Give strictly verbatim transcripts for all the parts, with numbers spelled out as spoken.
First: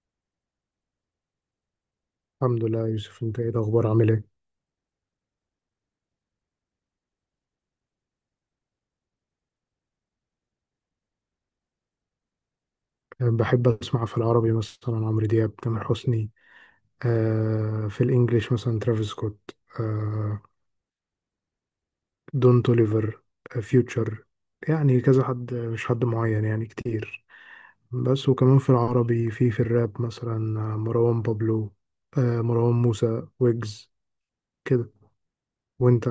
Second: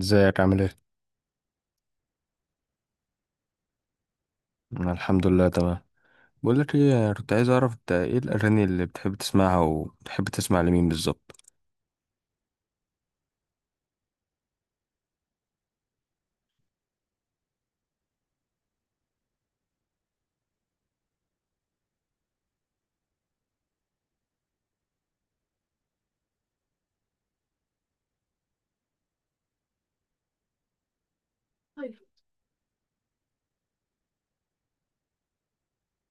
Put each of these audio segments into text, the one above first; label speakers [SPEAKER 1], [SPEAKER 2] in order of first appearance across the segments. [SPEAKER 1] ازيك عامل ايه؟
[SPEAKER 2] الحمد لله يا يوسف، انت ايه الاخبار؟ عامل ايه؟
[SPEAKER 1] أنا الحمد لله تمام. بقول لك ايه، أنا كنت عايز اعرف انت ايه الاغاني اللي بتحب تسمعها وبتحب تسمع لمين بالظبط؟
[SPEAKER 2] أه، بحب اسمع في العربي مثلا عمرو دياب، تامر حسني. آه في الانجليش مثلا ترافيس سكوت، آه دون توليفر، آه فيوتشر. يعني كذا حد، مش حد معين، يعني كتير. بس وكمان في العربي في في الراب مثلا، آه، مروان بابلو،
[SPEAKER 1] طيب.
[SPEAKER 2] آه مروان موسى، ويجز كده. وانت؟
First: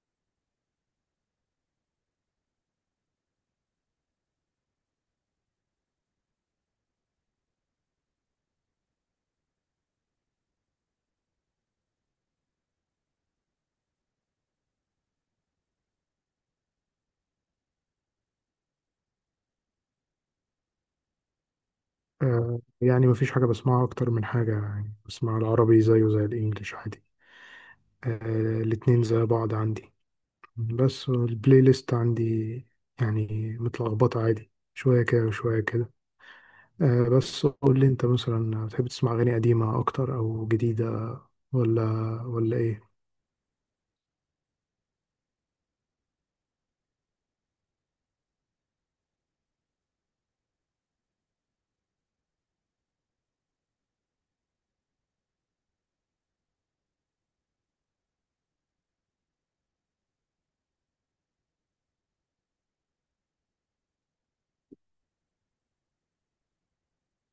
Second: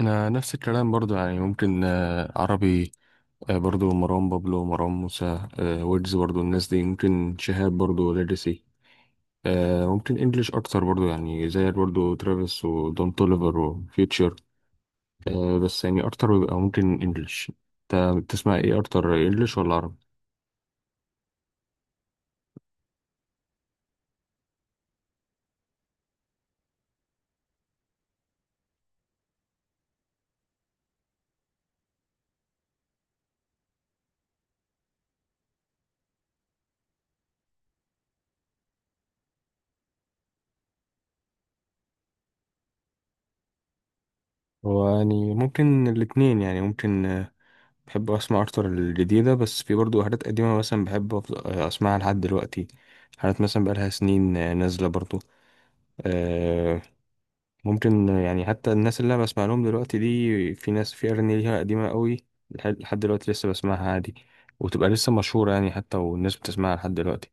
[SPEAKER 1] انا نفس الكلام برضو، يعني ممكن آه، عربي. آه، برضو مروان بابلو، مروان موسى، آه، ويجز برضو، الناس دي ممكن شهاب برضو، ليجاسي. آه، ممكن انجليش اكتر برضو، يعني زي برضو ترافيس ودون توليفر وفيوتشر. آه، بس يعني اكتر بيبقى ممكن انجليش. انت بتسمع ايه اكتر، انجليش ولا عربي؟
[SPEAKER 2] آه يعني مفيش حاجة بسمعها اكتر من حاجة، يعني بسمع العربي زيه زي الانجليش عادي. آه الاتنين زي بعض عندي، بس البلاي ليست عندي يعني متلخبطة، عادي شوية كده وشوية كده. آه بس قول لي انت مثلا، بتحب تسمع أغاني قديمة أكتر أو جديدة، ولا ولا ايه؟
[SPEAKER 1] هو يعني ممكن الاتنين، يعني ممكن. بحب اسمع اكتر الجديده، بس في برضو حاجات قديمه مثلا بحب أفض- اسمعها لحد دلوقتي. حاجات مثلا بقالها سنين آه، نازله برضو. آه، ممكن آه، يعني حتى الناس اللي انا بسمع لهم دلوقتي دي، في ناس في اغاني ليها قديمه قوي لح- لحد دلوقتي لسه بسمعها عادي، وتبقى لسه مشهوره يعني، حتى والناس بتسمعها لحد دلوقتي.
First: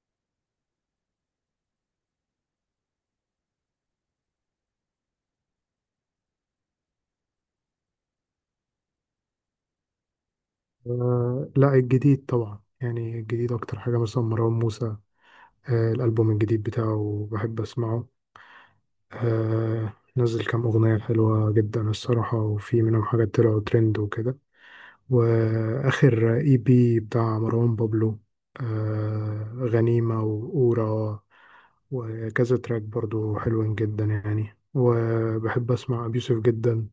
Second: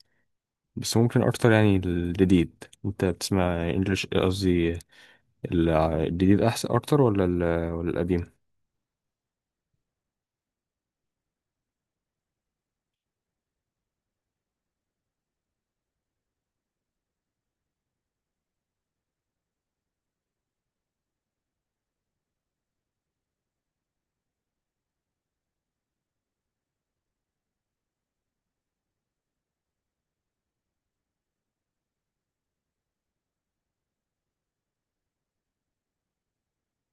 [SPEAKER 1] بس ممكن اكتر يعني الجديد، انت بتسمع انجلش قصدي، ال- الجديد احسن اكتر ولا ال- ولا القديم؟
[SPEAKER 2] آه لا، الجديد طبعا. يعني الجديد أكتر حاجة مثلا مروان موسى، آه الألبوم الجديد بتاعه بحب أسمعه. آه نزل كام أغنية حلوة جدا الصراحة، وفي منهم حاجات طلعوا ترند وكده. واخر اي بي بتاع مروان بابلو، آه غنيمة وأورا، وكذا تراك برضو حلوين جدا يعني. وبحب اسمع ابي يوسف جدا،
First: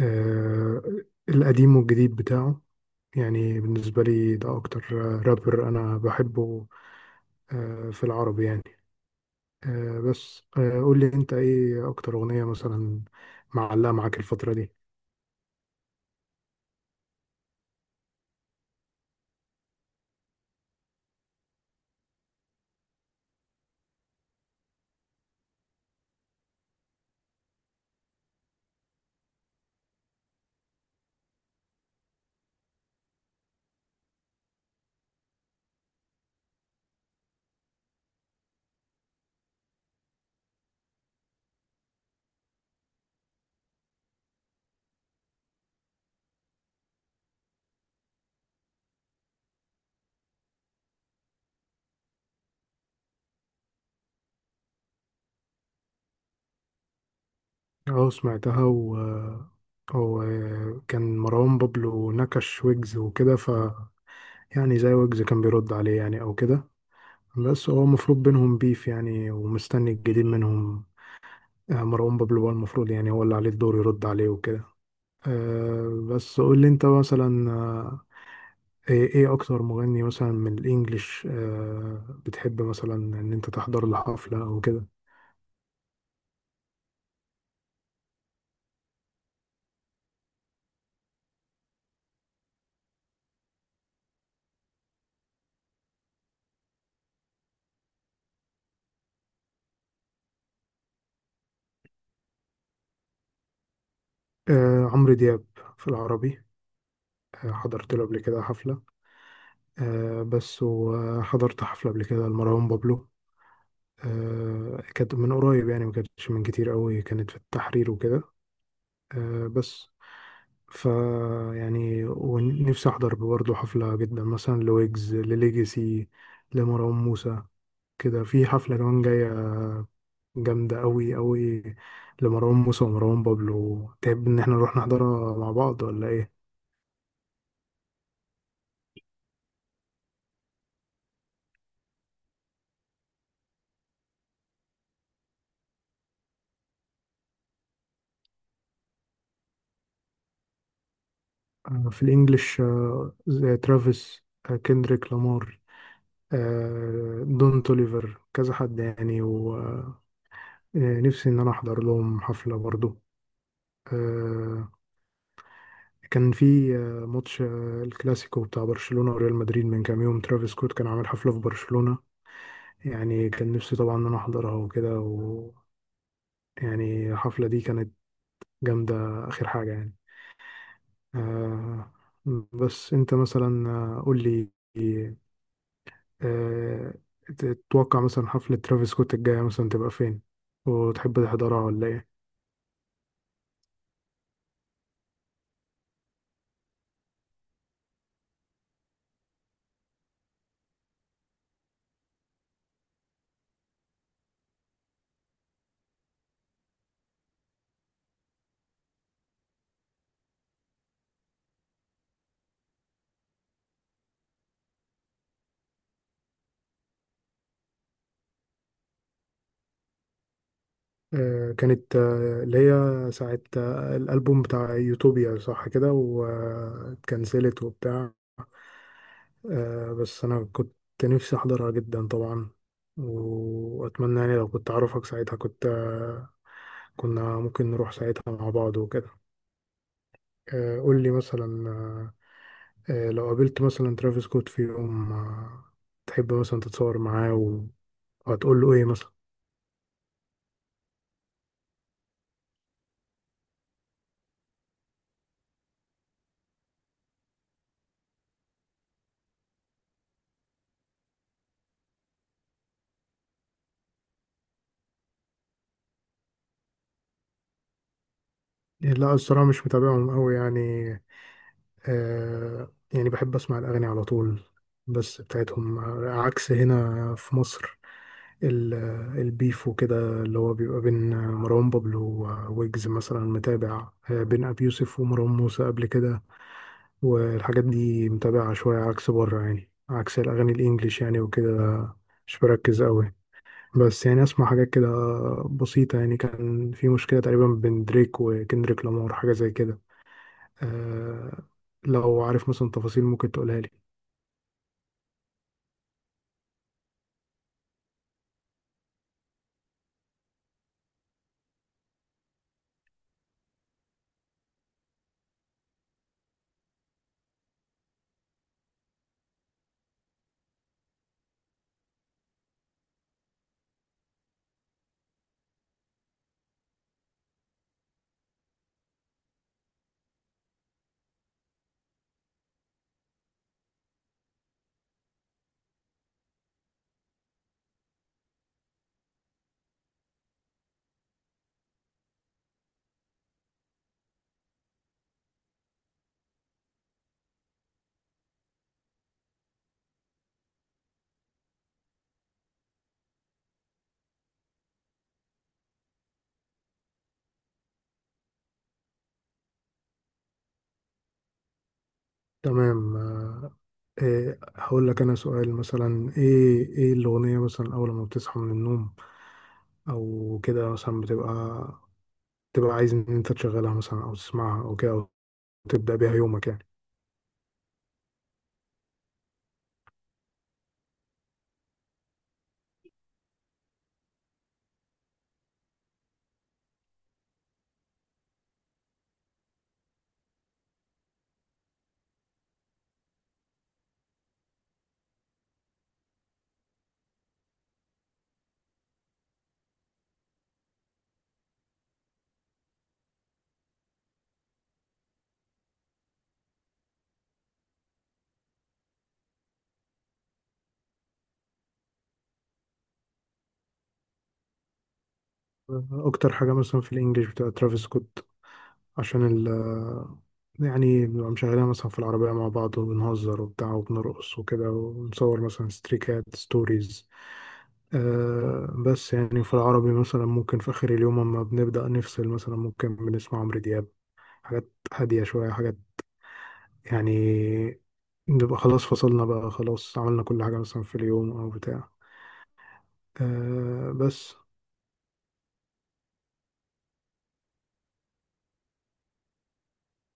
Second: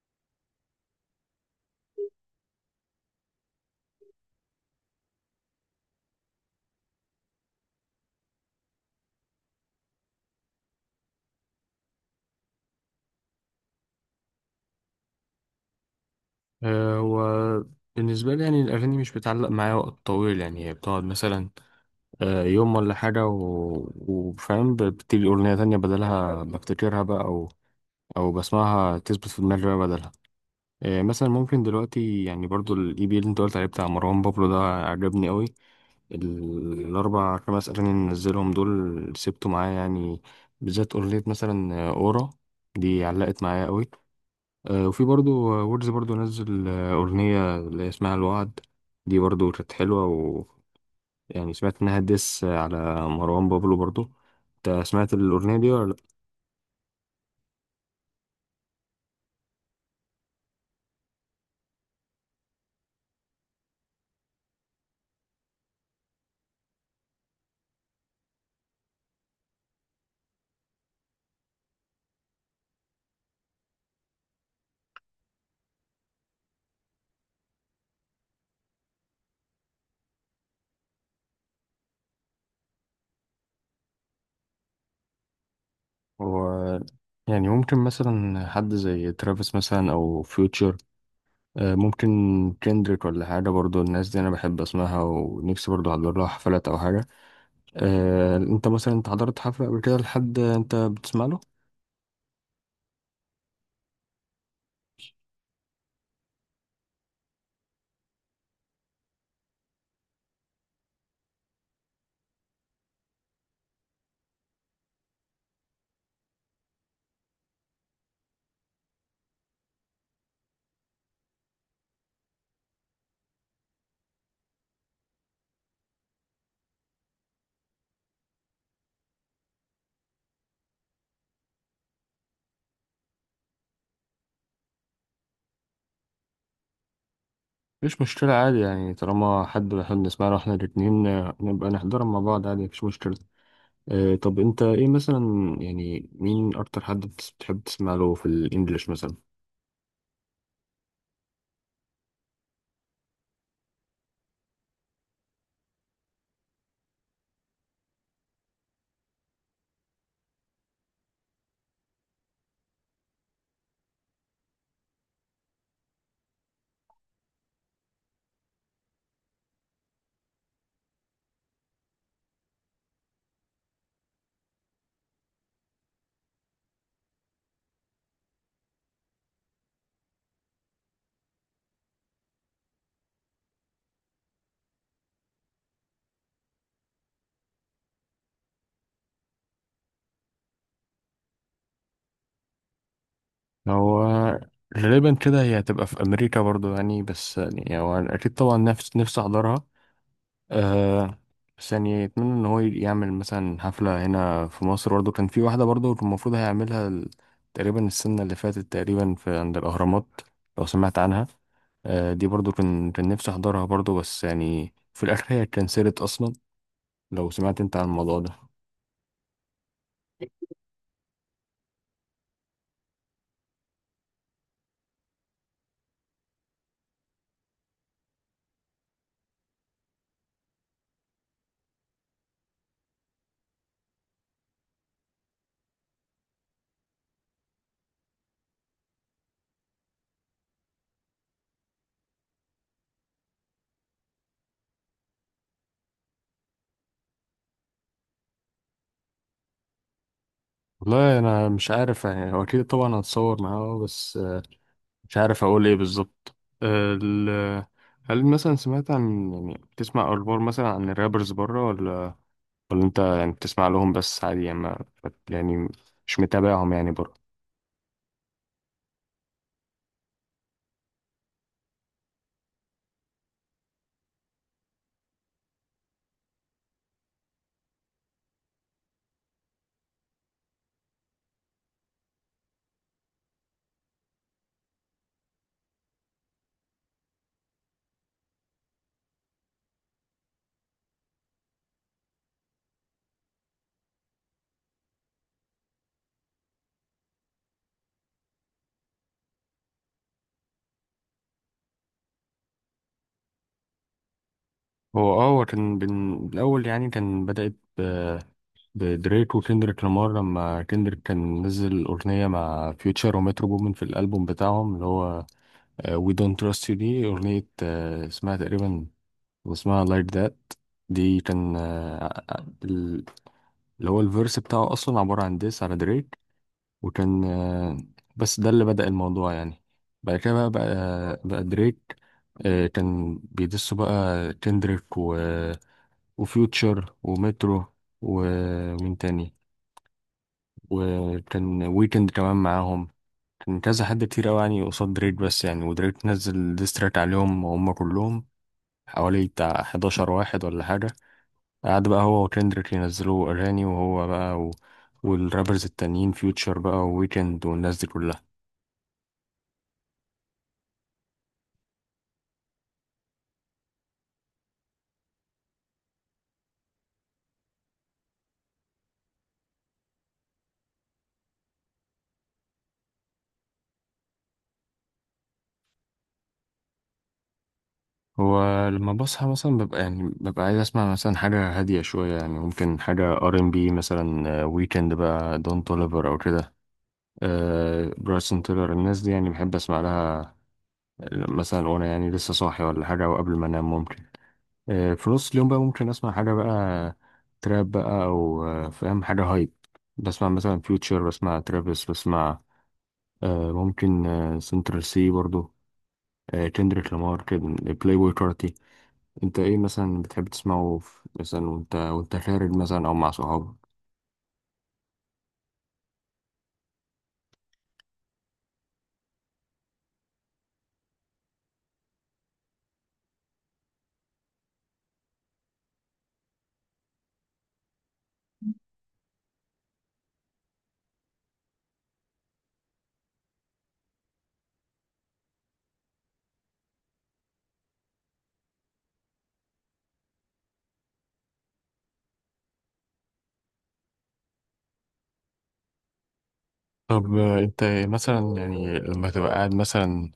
[SPEAKER 2] آه القديم والجديد بتاعه. يعني بالنسبة لي ده اكتر رابر انا بحبه، آه في العربي يعني. آه بس آه قول لي انت ايه اكتر اغنية مثلا معلقة معاك الفترة دي؟
[SPEAKER 1] آه، هو بالنسبة لي يعني الأغاني مش بتعلق معايا وقت طويل، يعني هي بتقعد مثلا آه، يوم ولا حاجة و- وفاهم، ب- بتيجي أغنية تانية بدلها بفتكرها بقى، أو أو بسمعها تثبت في دماغي بقى بدلها. آه، مثلا ممكن دلوقتي يعني برضو الإي بي اللي أنت قلت عليه بتاع مروان بابلو ده عجبني أوي. ال- الأربع خمس أغاني اللي نزلهم دول سبته معايا يعني، بالذات أغنية مثلا آه، أورا، دي علقت معايا أوي. آه، وفي برضو ويجز برضو نزل آه، أغنية اللي هي اسمها الوعد، دي برضو كانت حلوة. ويعني سمعت إنها ديس على مروان بابلو برضو. أنت سمعت الأغنية دي ولا لأ؟
[SPEAKER 2] اه، سمعتها. و هو كان مروان بابلو نكش ويجز وكده. ف يعني زي ويجز كان بيرد عليه يعني او كده. بس هو المفروض بينهم بيف يعني، ومستني الجديد منهم. آه، مروان بابلو هو المفروض، يعني هو اللي عليه الدور يرد عليه وكده. آه، بس قول لي انت مثلا، آه، ايه إيه اكتر مغني مثلا من الانجليش آه، بتحب مثلا ان انت تحضر له حفلة او كده؟
[SPEAKER 1] هو يعني ممكن مثلا حد زي ترافيس مثلا أو فيوتشر، ممكن كندريك ولا حاجة، برضو الناس دي أنا بحب أسمعها ونفسي برضو أحضر لها حفلات أو حاجة. آه، أنت مثلا أنت حضرت حفلة قبل كده لحد أنت بتسمع له؟
[SPEAKER 2] آه، عمرو دياب في العربي، آه، حضرت له قبل كده حفلة. آه بس وحضرت حفلة قبل كده لمروان بابلو، آه كانت من قريب يعني، ما كانتش من كتير قوي، كانت في التحرير وكده. آه بس ف يعني ونفسي أحضر برضه حفلة جدا مثلا لويجز، لليجاسي، لمروان موسى كده. في حفلة كمان جاية جامدة قوي قوي لمروان موسى ومروان بابلو، تحب إن احنا نروح نحضرها مع بعض ولا إيه؟
[SPEAKER 1] مفيش مشكلة عادي، يعني طالما حد بيحب نسمعها واحنا الاتنين آه، نبقى نحضرها مع بعض عادي، مفيش مشكلة. آه، طب انت ايه مثلا، يعني مين اكتر حد بتس- بتحب تسمع له في الانجليش مثلا؟
[SPEAKER 2] آه في الإنجليش آه زي ترافيس، آه كندريك لامار، آه، دون توليفر، كذا حد يعني. ونفسي ان انا احضر لهم حفلة برضو. آه، كان في آه، ماتش آه، الكلاسيكو بتاع برشلونة وريال مدريد من كام يوم، ترافيس سكوت كان عامل حفلة في برشلونة. يعني كان نفسي طبعا ان انا احضرها وكده. و يعني الحفلة دي كانت جامدة، اخر حاجة يعني. آه، بس انت مثلا آه، قول لي، آه، تتوقع مثلا حفلة ترافيس سكوت الجاية مثلا تبقى فين، وتحب تحضرها ولا ايه؟
[SPEAKER 1] هو غالبا كده هي هتبقى في امريكا برضو يعني، بس يعني هو اكيد طبعا نفس نفسي احضرها. آه. بس يعني يتمنى ان هو يعمل مثلا حفلة هنا في مصر برضه، كان في واحدة برضه المفروض هيعملها ال- تقريبا السنة اللي فاتت تقريبا في عند الأهرامات، لو سمعت عنها. آه، دي برضه كان كان نفسي أحضرها برضه، بس يعني في الآخر هي اتكنسلت أصلا، لو سمعت أنت عن الموضوع ده.
[SPEAKER 2] آه، كانت آه، اللي هي ساعة آه، الألبوم بتاع يوتوبيا، صح كده؟ واتكنسلت وبتاع. آه، بس أنا كنت نفسي أحضرها جدا طبعا، وأتمنى يعني لو كنت أعرفك ساعتها كنت، آه، كنا ممكن نروح ساعتها مع بعض وكده. آه، قول لي مثلا، آه، آه، لو قابلت مثلا ترافيس سكوت في يوم، آه، تحب مثلا تتصور معاه و- وهتقول له إيه مثلا؟
[SPEAKER 1] والله أنا مش عارف، يعني هو أكيد طبعا هتصور معاه بس آه، مش عارف أقول إيه بالظبط. آه، ال- هل مثلا سمعت عن، يعني بتسمع أخبار مثلا عن الرابرز بره، ولا ولا انت يعني بتسمع لهم بس عادي يعني، ما يعني مش متابعهم يعني برضه؟
[SPEAKER 2] لا، الصراحة مش متابعهم أوي يعني. آه يعني بحب أسمع الأغاني على طول بس بتاعتهم. عكس هنا في مصر، ال- البيف وكده اللي هو بيبقى بين مروان بابلو وويجز مثلا، متابع، آه، بين أبي يوسف ومروان موسى قبل كده. والحاجات دي متابعة شوية، عكس بره يعني، عكس الأغاني الإنجليش يعني وكده، مش بركز أوي. بس يعني أسمع حاجات كده بسيطة. يعني كان في مشكلة تقريبا بين دريك وكندريك لامار، حاجة زي كده. آه لو عارف مثلا تفاصيل ممكن تقولها لي.
[SPEAKER 1] هو اه هو كان بن... الأول يعني كان بدأت ب... بدريك وكندريك لامار، لما كندريك كان نزل أغنية مع فيوتشر ومترو بومن في الألبوم بتاعهم اللي هو آه، We Don't Trust You، دي أغنية آه، اسمها تقريبا، اسمها Like That. دي كان آه، ال- اللي هو الفيرس بتاعه أصلا عبارة عن ديس على دريك، وكان آه، بس ده اللي بدأ الموضوع يعني. بعد كده بقى بقى, بقى دريك آه، كان بيدسوا بقى كندريك و... وفيوتشر ومترو ومين تاني، وكان ويكند كمان معاهم. كان كذا حد كتير قوي يعني قصاد دريك، بس يعني ودريك نزل ديستراك عليهم هم كلهم، حوالي بتاع حداشر واحد ولا حاجة. قعد بقى هو وكندريك ينزلوا أغاني، وهو بقى و... والرابرز التانيين، فيوتشر بقى وويكند والناس دي كلها.
[SPEAKER 2] تمام. آه إيه، هقول لك انا سؤال مثلا: ايه ايه الاغنيه مثلا اول ما بتصحى من النوم او كده مثلا، بتبقى تبقى عايز ان انت تشغلها مثلا او تسمعها او كده، او تبدا بيها يومك يعني؟
[SPEAKER 1] هو لما بصحى مثلا ببقى يعني ببقى عايز اسمع مثلا حاجة هادية شوية، يعني ممكن حاجة ار ام بي مثلا، ويكند بقى، دون توليفر او كده. آه برايسون تيلر، الناس دي يعني بحب اسمع لها آه، مثلا وانا يعني لسه صاحي ولا حاجة او قبل ما انام ممكن. آه في نص اليوم بقى ممكن اسمع حاجة بقى تراب بقى، او آه، فاهم، حاجة هايب، بسمع مثلا فيوتشر، بسمع ترافيس، بسمع آه ممكن آه سنترال سي برضو، آه كندريك لامار كده، بلاي بوي. انت ايه مثلا بتحب تسمعه في- مثلا وانت وانت خارج مثلا او مع صحابك؟
[SPEAKER 2] اكتر حاجه مثلا في الانجليش بتبقى ترافيس سكوت، عشان ال يعني بنبقى مشغلينها مثلا في العربية مع بعض، وبنهزر وبتاع وبنرقص وكده، ونصور مثلا ستريكات ستوريز. آه بس يعني في العربي مثلا ممكن في آخر اليوم، أما بنبدأ نفصل مثلا، ممكن بنسمع عمرو دياب، حاجات هادية شوية، حاجات يعني بنبقى خلاص فصلنا بقى، خلاص عملنا كل حاجة مثلا في اليوم أو بتاع. آه بس
[SPEAKER 1] طب آه، انت مثلا يعني لما تبقى قاعد مثلا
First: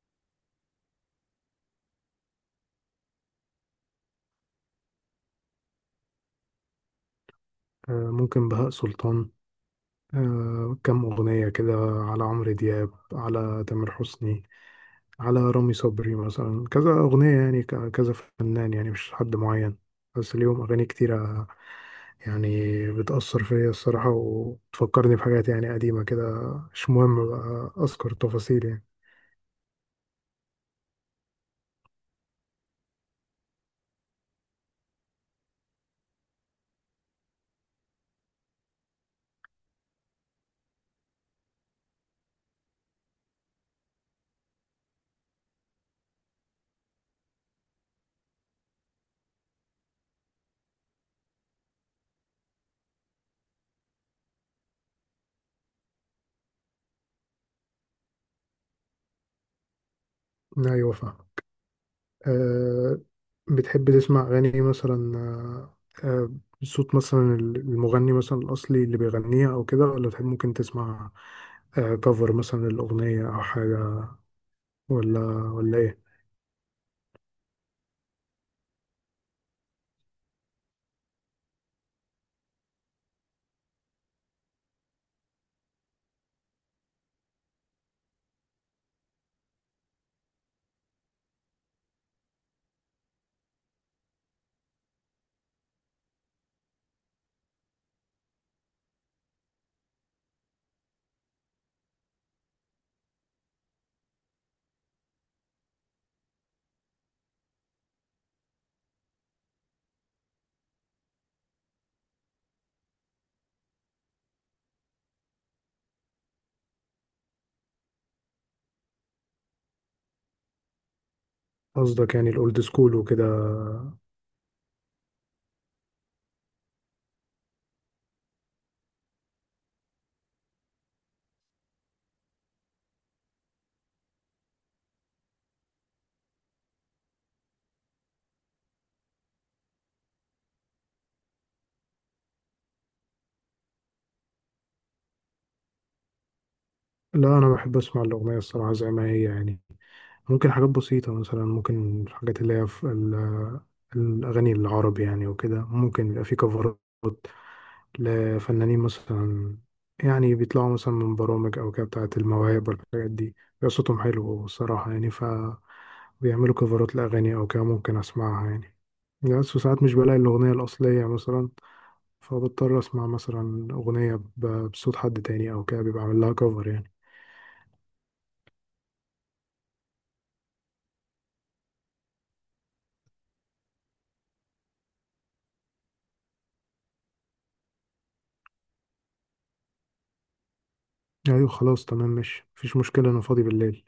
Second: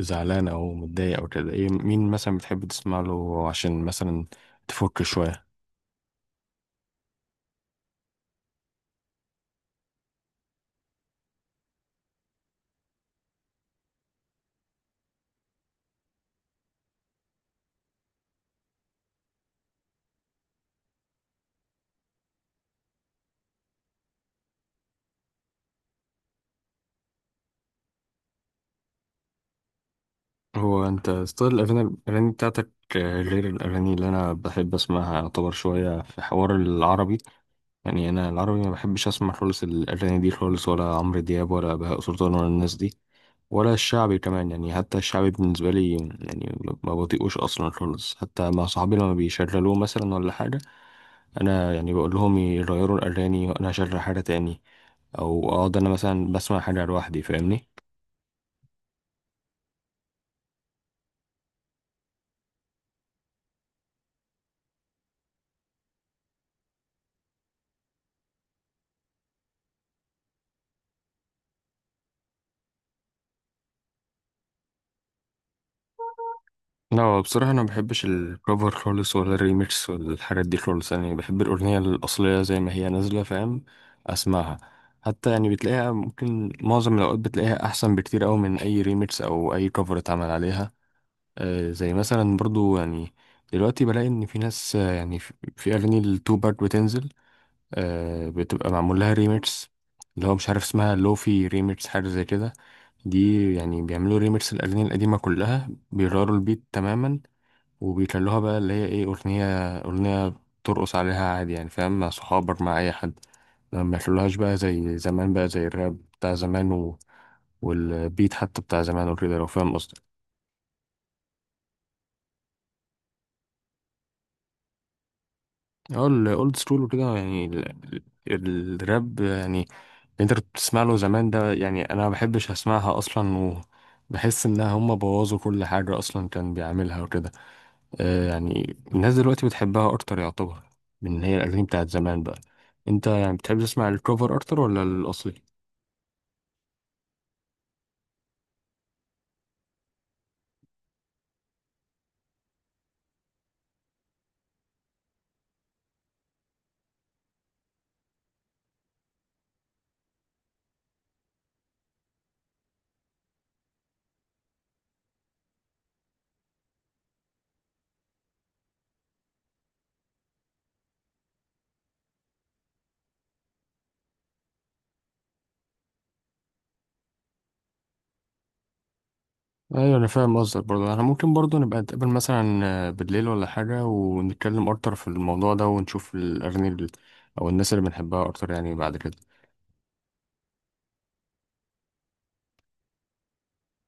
[SPEAKER 1] زعلان او متضايق او كده، ايه، مين مثلا بتحب تسمع له عشان مثلا تفك شوية؟
[SPEAKER 2] آه ممكن بهاء سلطان، آه كم أغنية كده، على عمرو دياب، على تامر حسني، على رامي صبري مثلا، كذا أغنية يعني، ك- كذا فنان يعني، مش حد معين، بس ليهم أغاني كتيرة يعني بتأثر فيا الصراحة، وتفكرني بحاجات يعني قديمة كده، مش مهم بقى أذكر تفاصيل يعني.
[SPEAKER 1] هو انت ستايل الاغاني، الاغاني بتاعتك آه، غير الاغاني اللي انا بحب اسمعها، يعتبر شويه في حوار العربي. يعني انا العربي ما بحبش اسمع خالص الاغاني دي خالص، ولا عمرو دياب، ولا بهاء سلطان، ولا الناس دي، ولا الشعبي كمان. يعني حتى الشعبي بالنسبة لي، يعني ما ما بطيقوش أصلا خالص، حتى مع صحابي لما بيشغلوه مثلا ولا حاجة، أنا يعني بقول لهم يغيروا الأغاني وأنا أشغل حاجة تاني، أو أقعد أنا مثلا بسمع حاجة لوحدي. فاهمني؟
[SPEAKER 2] أيوة فاهم. أه بتحب تسمع أغاني مثلا أه آه، بصوت مثلا المغني مثلا الأصلي اللي بيغنيها أو كده، ولا تحب ممكن تسمع كفر مثلا الأغنية أو حاجة، ولا ولا إيه؟
[SPEAKER 1] لا بصراحة أنا مبحبش الكفر خالص، ولا الريميكس ولا الحاجات دي خالص، يعني بحب الأغنية الأصلية زي ما هي نازلة، فاهم، أسمعها. حتى يعني بتلاقيها ممكن معظم الأوقات بتلاقيها أحسن بكتير أوي من أي ريميكس أو أي كفر اتعمل عليها. آه، زي مثلا برضو يعني دلوقتي بلاقي ان في ناس آه، يعني في في اغاني التو باك بتنزل آه، بتبقى معمول لها ريميكس، اللي هو مش عارف اسمها لوفي ريميكس حاجه زي كده. دي يعني بيعملوا ريميكس الاغاني القديمه كلها، بيغيروا البيت تماما وبيخلوها بقى اللي هي ايه، اغنيه اغنيه ترقص عليها عادي يعني، فاهم، مع صحابك مع اي حد، ما يخلوهاش بقى زي زمان بقى، زي الراب بتاع زمان و... والبيت حتى بتاع زمان وكده، لو فاهم قصدي.
[SPEAKER 2] قصدك يعني الاولد سكول وكده.
[SPEAKER 1] اه الاولد سكول وكده، يعني ال- ال- الراب يعني اللي انت كنت بتسمع له زمان ده، يعني انا ما بحبش اسمعها اصلا، وبحس انها هم بوظوا كل حاجه اصلا كان بيعملها وكده. آه يعني الناس دلوقتي بتحبها اكتر يعتبر من إن هي الاغاني بتاعت زمان بقى. انت يعني بتحب تسمع الكوفر اكتر ولا الاصلي؟
[SPEAKER 2] لا، انا بحب اسمع الاغنيه الصراحه زي ما هي يعني. ممكن حاجات بسيطه مثلا، ممكن الحاجات اللي هي في ال- الاغاني العربي يعني وكده، ممكن يبقى في كفرات لفنانين مثلا، يعني بيطلعوا مثلا من برامج او كده بتاعه المواهب والحاجات دي، بيبقى صوتهم حلو الصراحه يعني، فبيعملوا كفرات لاغاني او كده ممكن اسمعها يعني. بس ساعات مش بلاقي الاغنيه الاصليه مثلا، فبضطر اسمع مثلا اغنيه ب- بصوت حد تاني او كده، بيبقى عامل لها كفر يعني.
[SPEAKER 1] ايوه انا فاهم قصدك برضه، انا ممكن برضه نبقى نتقابل مثلا آه، بالليل ولا حاجه ونتكلم اكتر في الموضوع ده، ونشوف الاغاني ال- او الناس اللي بنحبها اكتر يعني بعد كده.
[SPEAKER 2] ايوه خلاص تمام، مش مفيش مشكله، انا فاضي بالليل.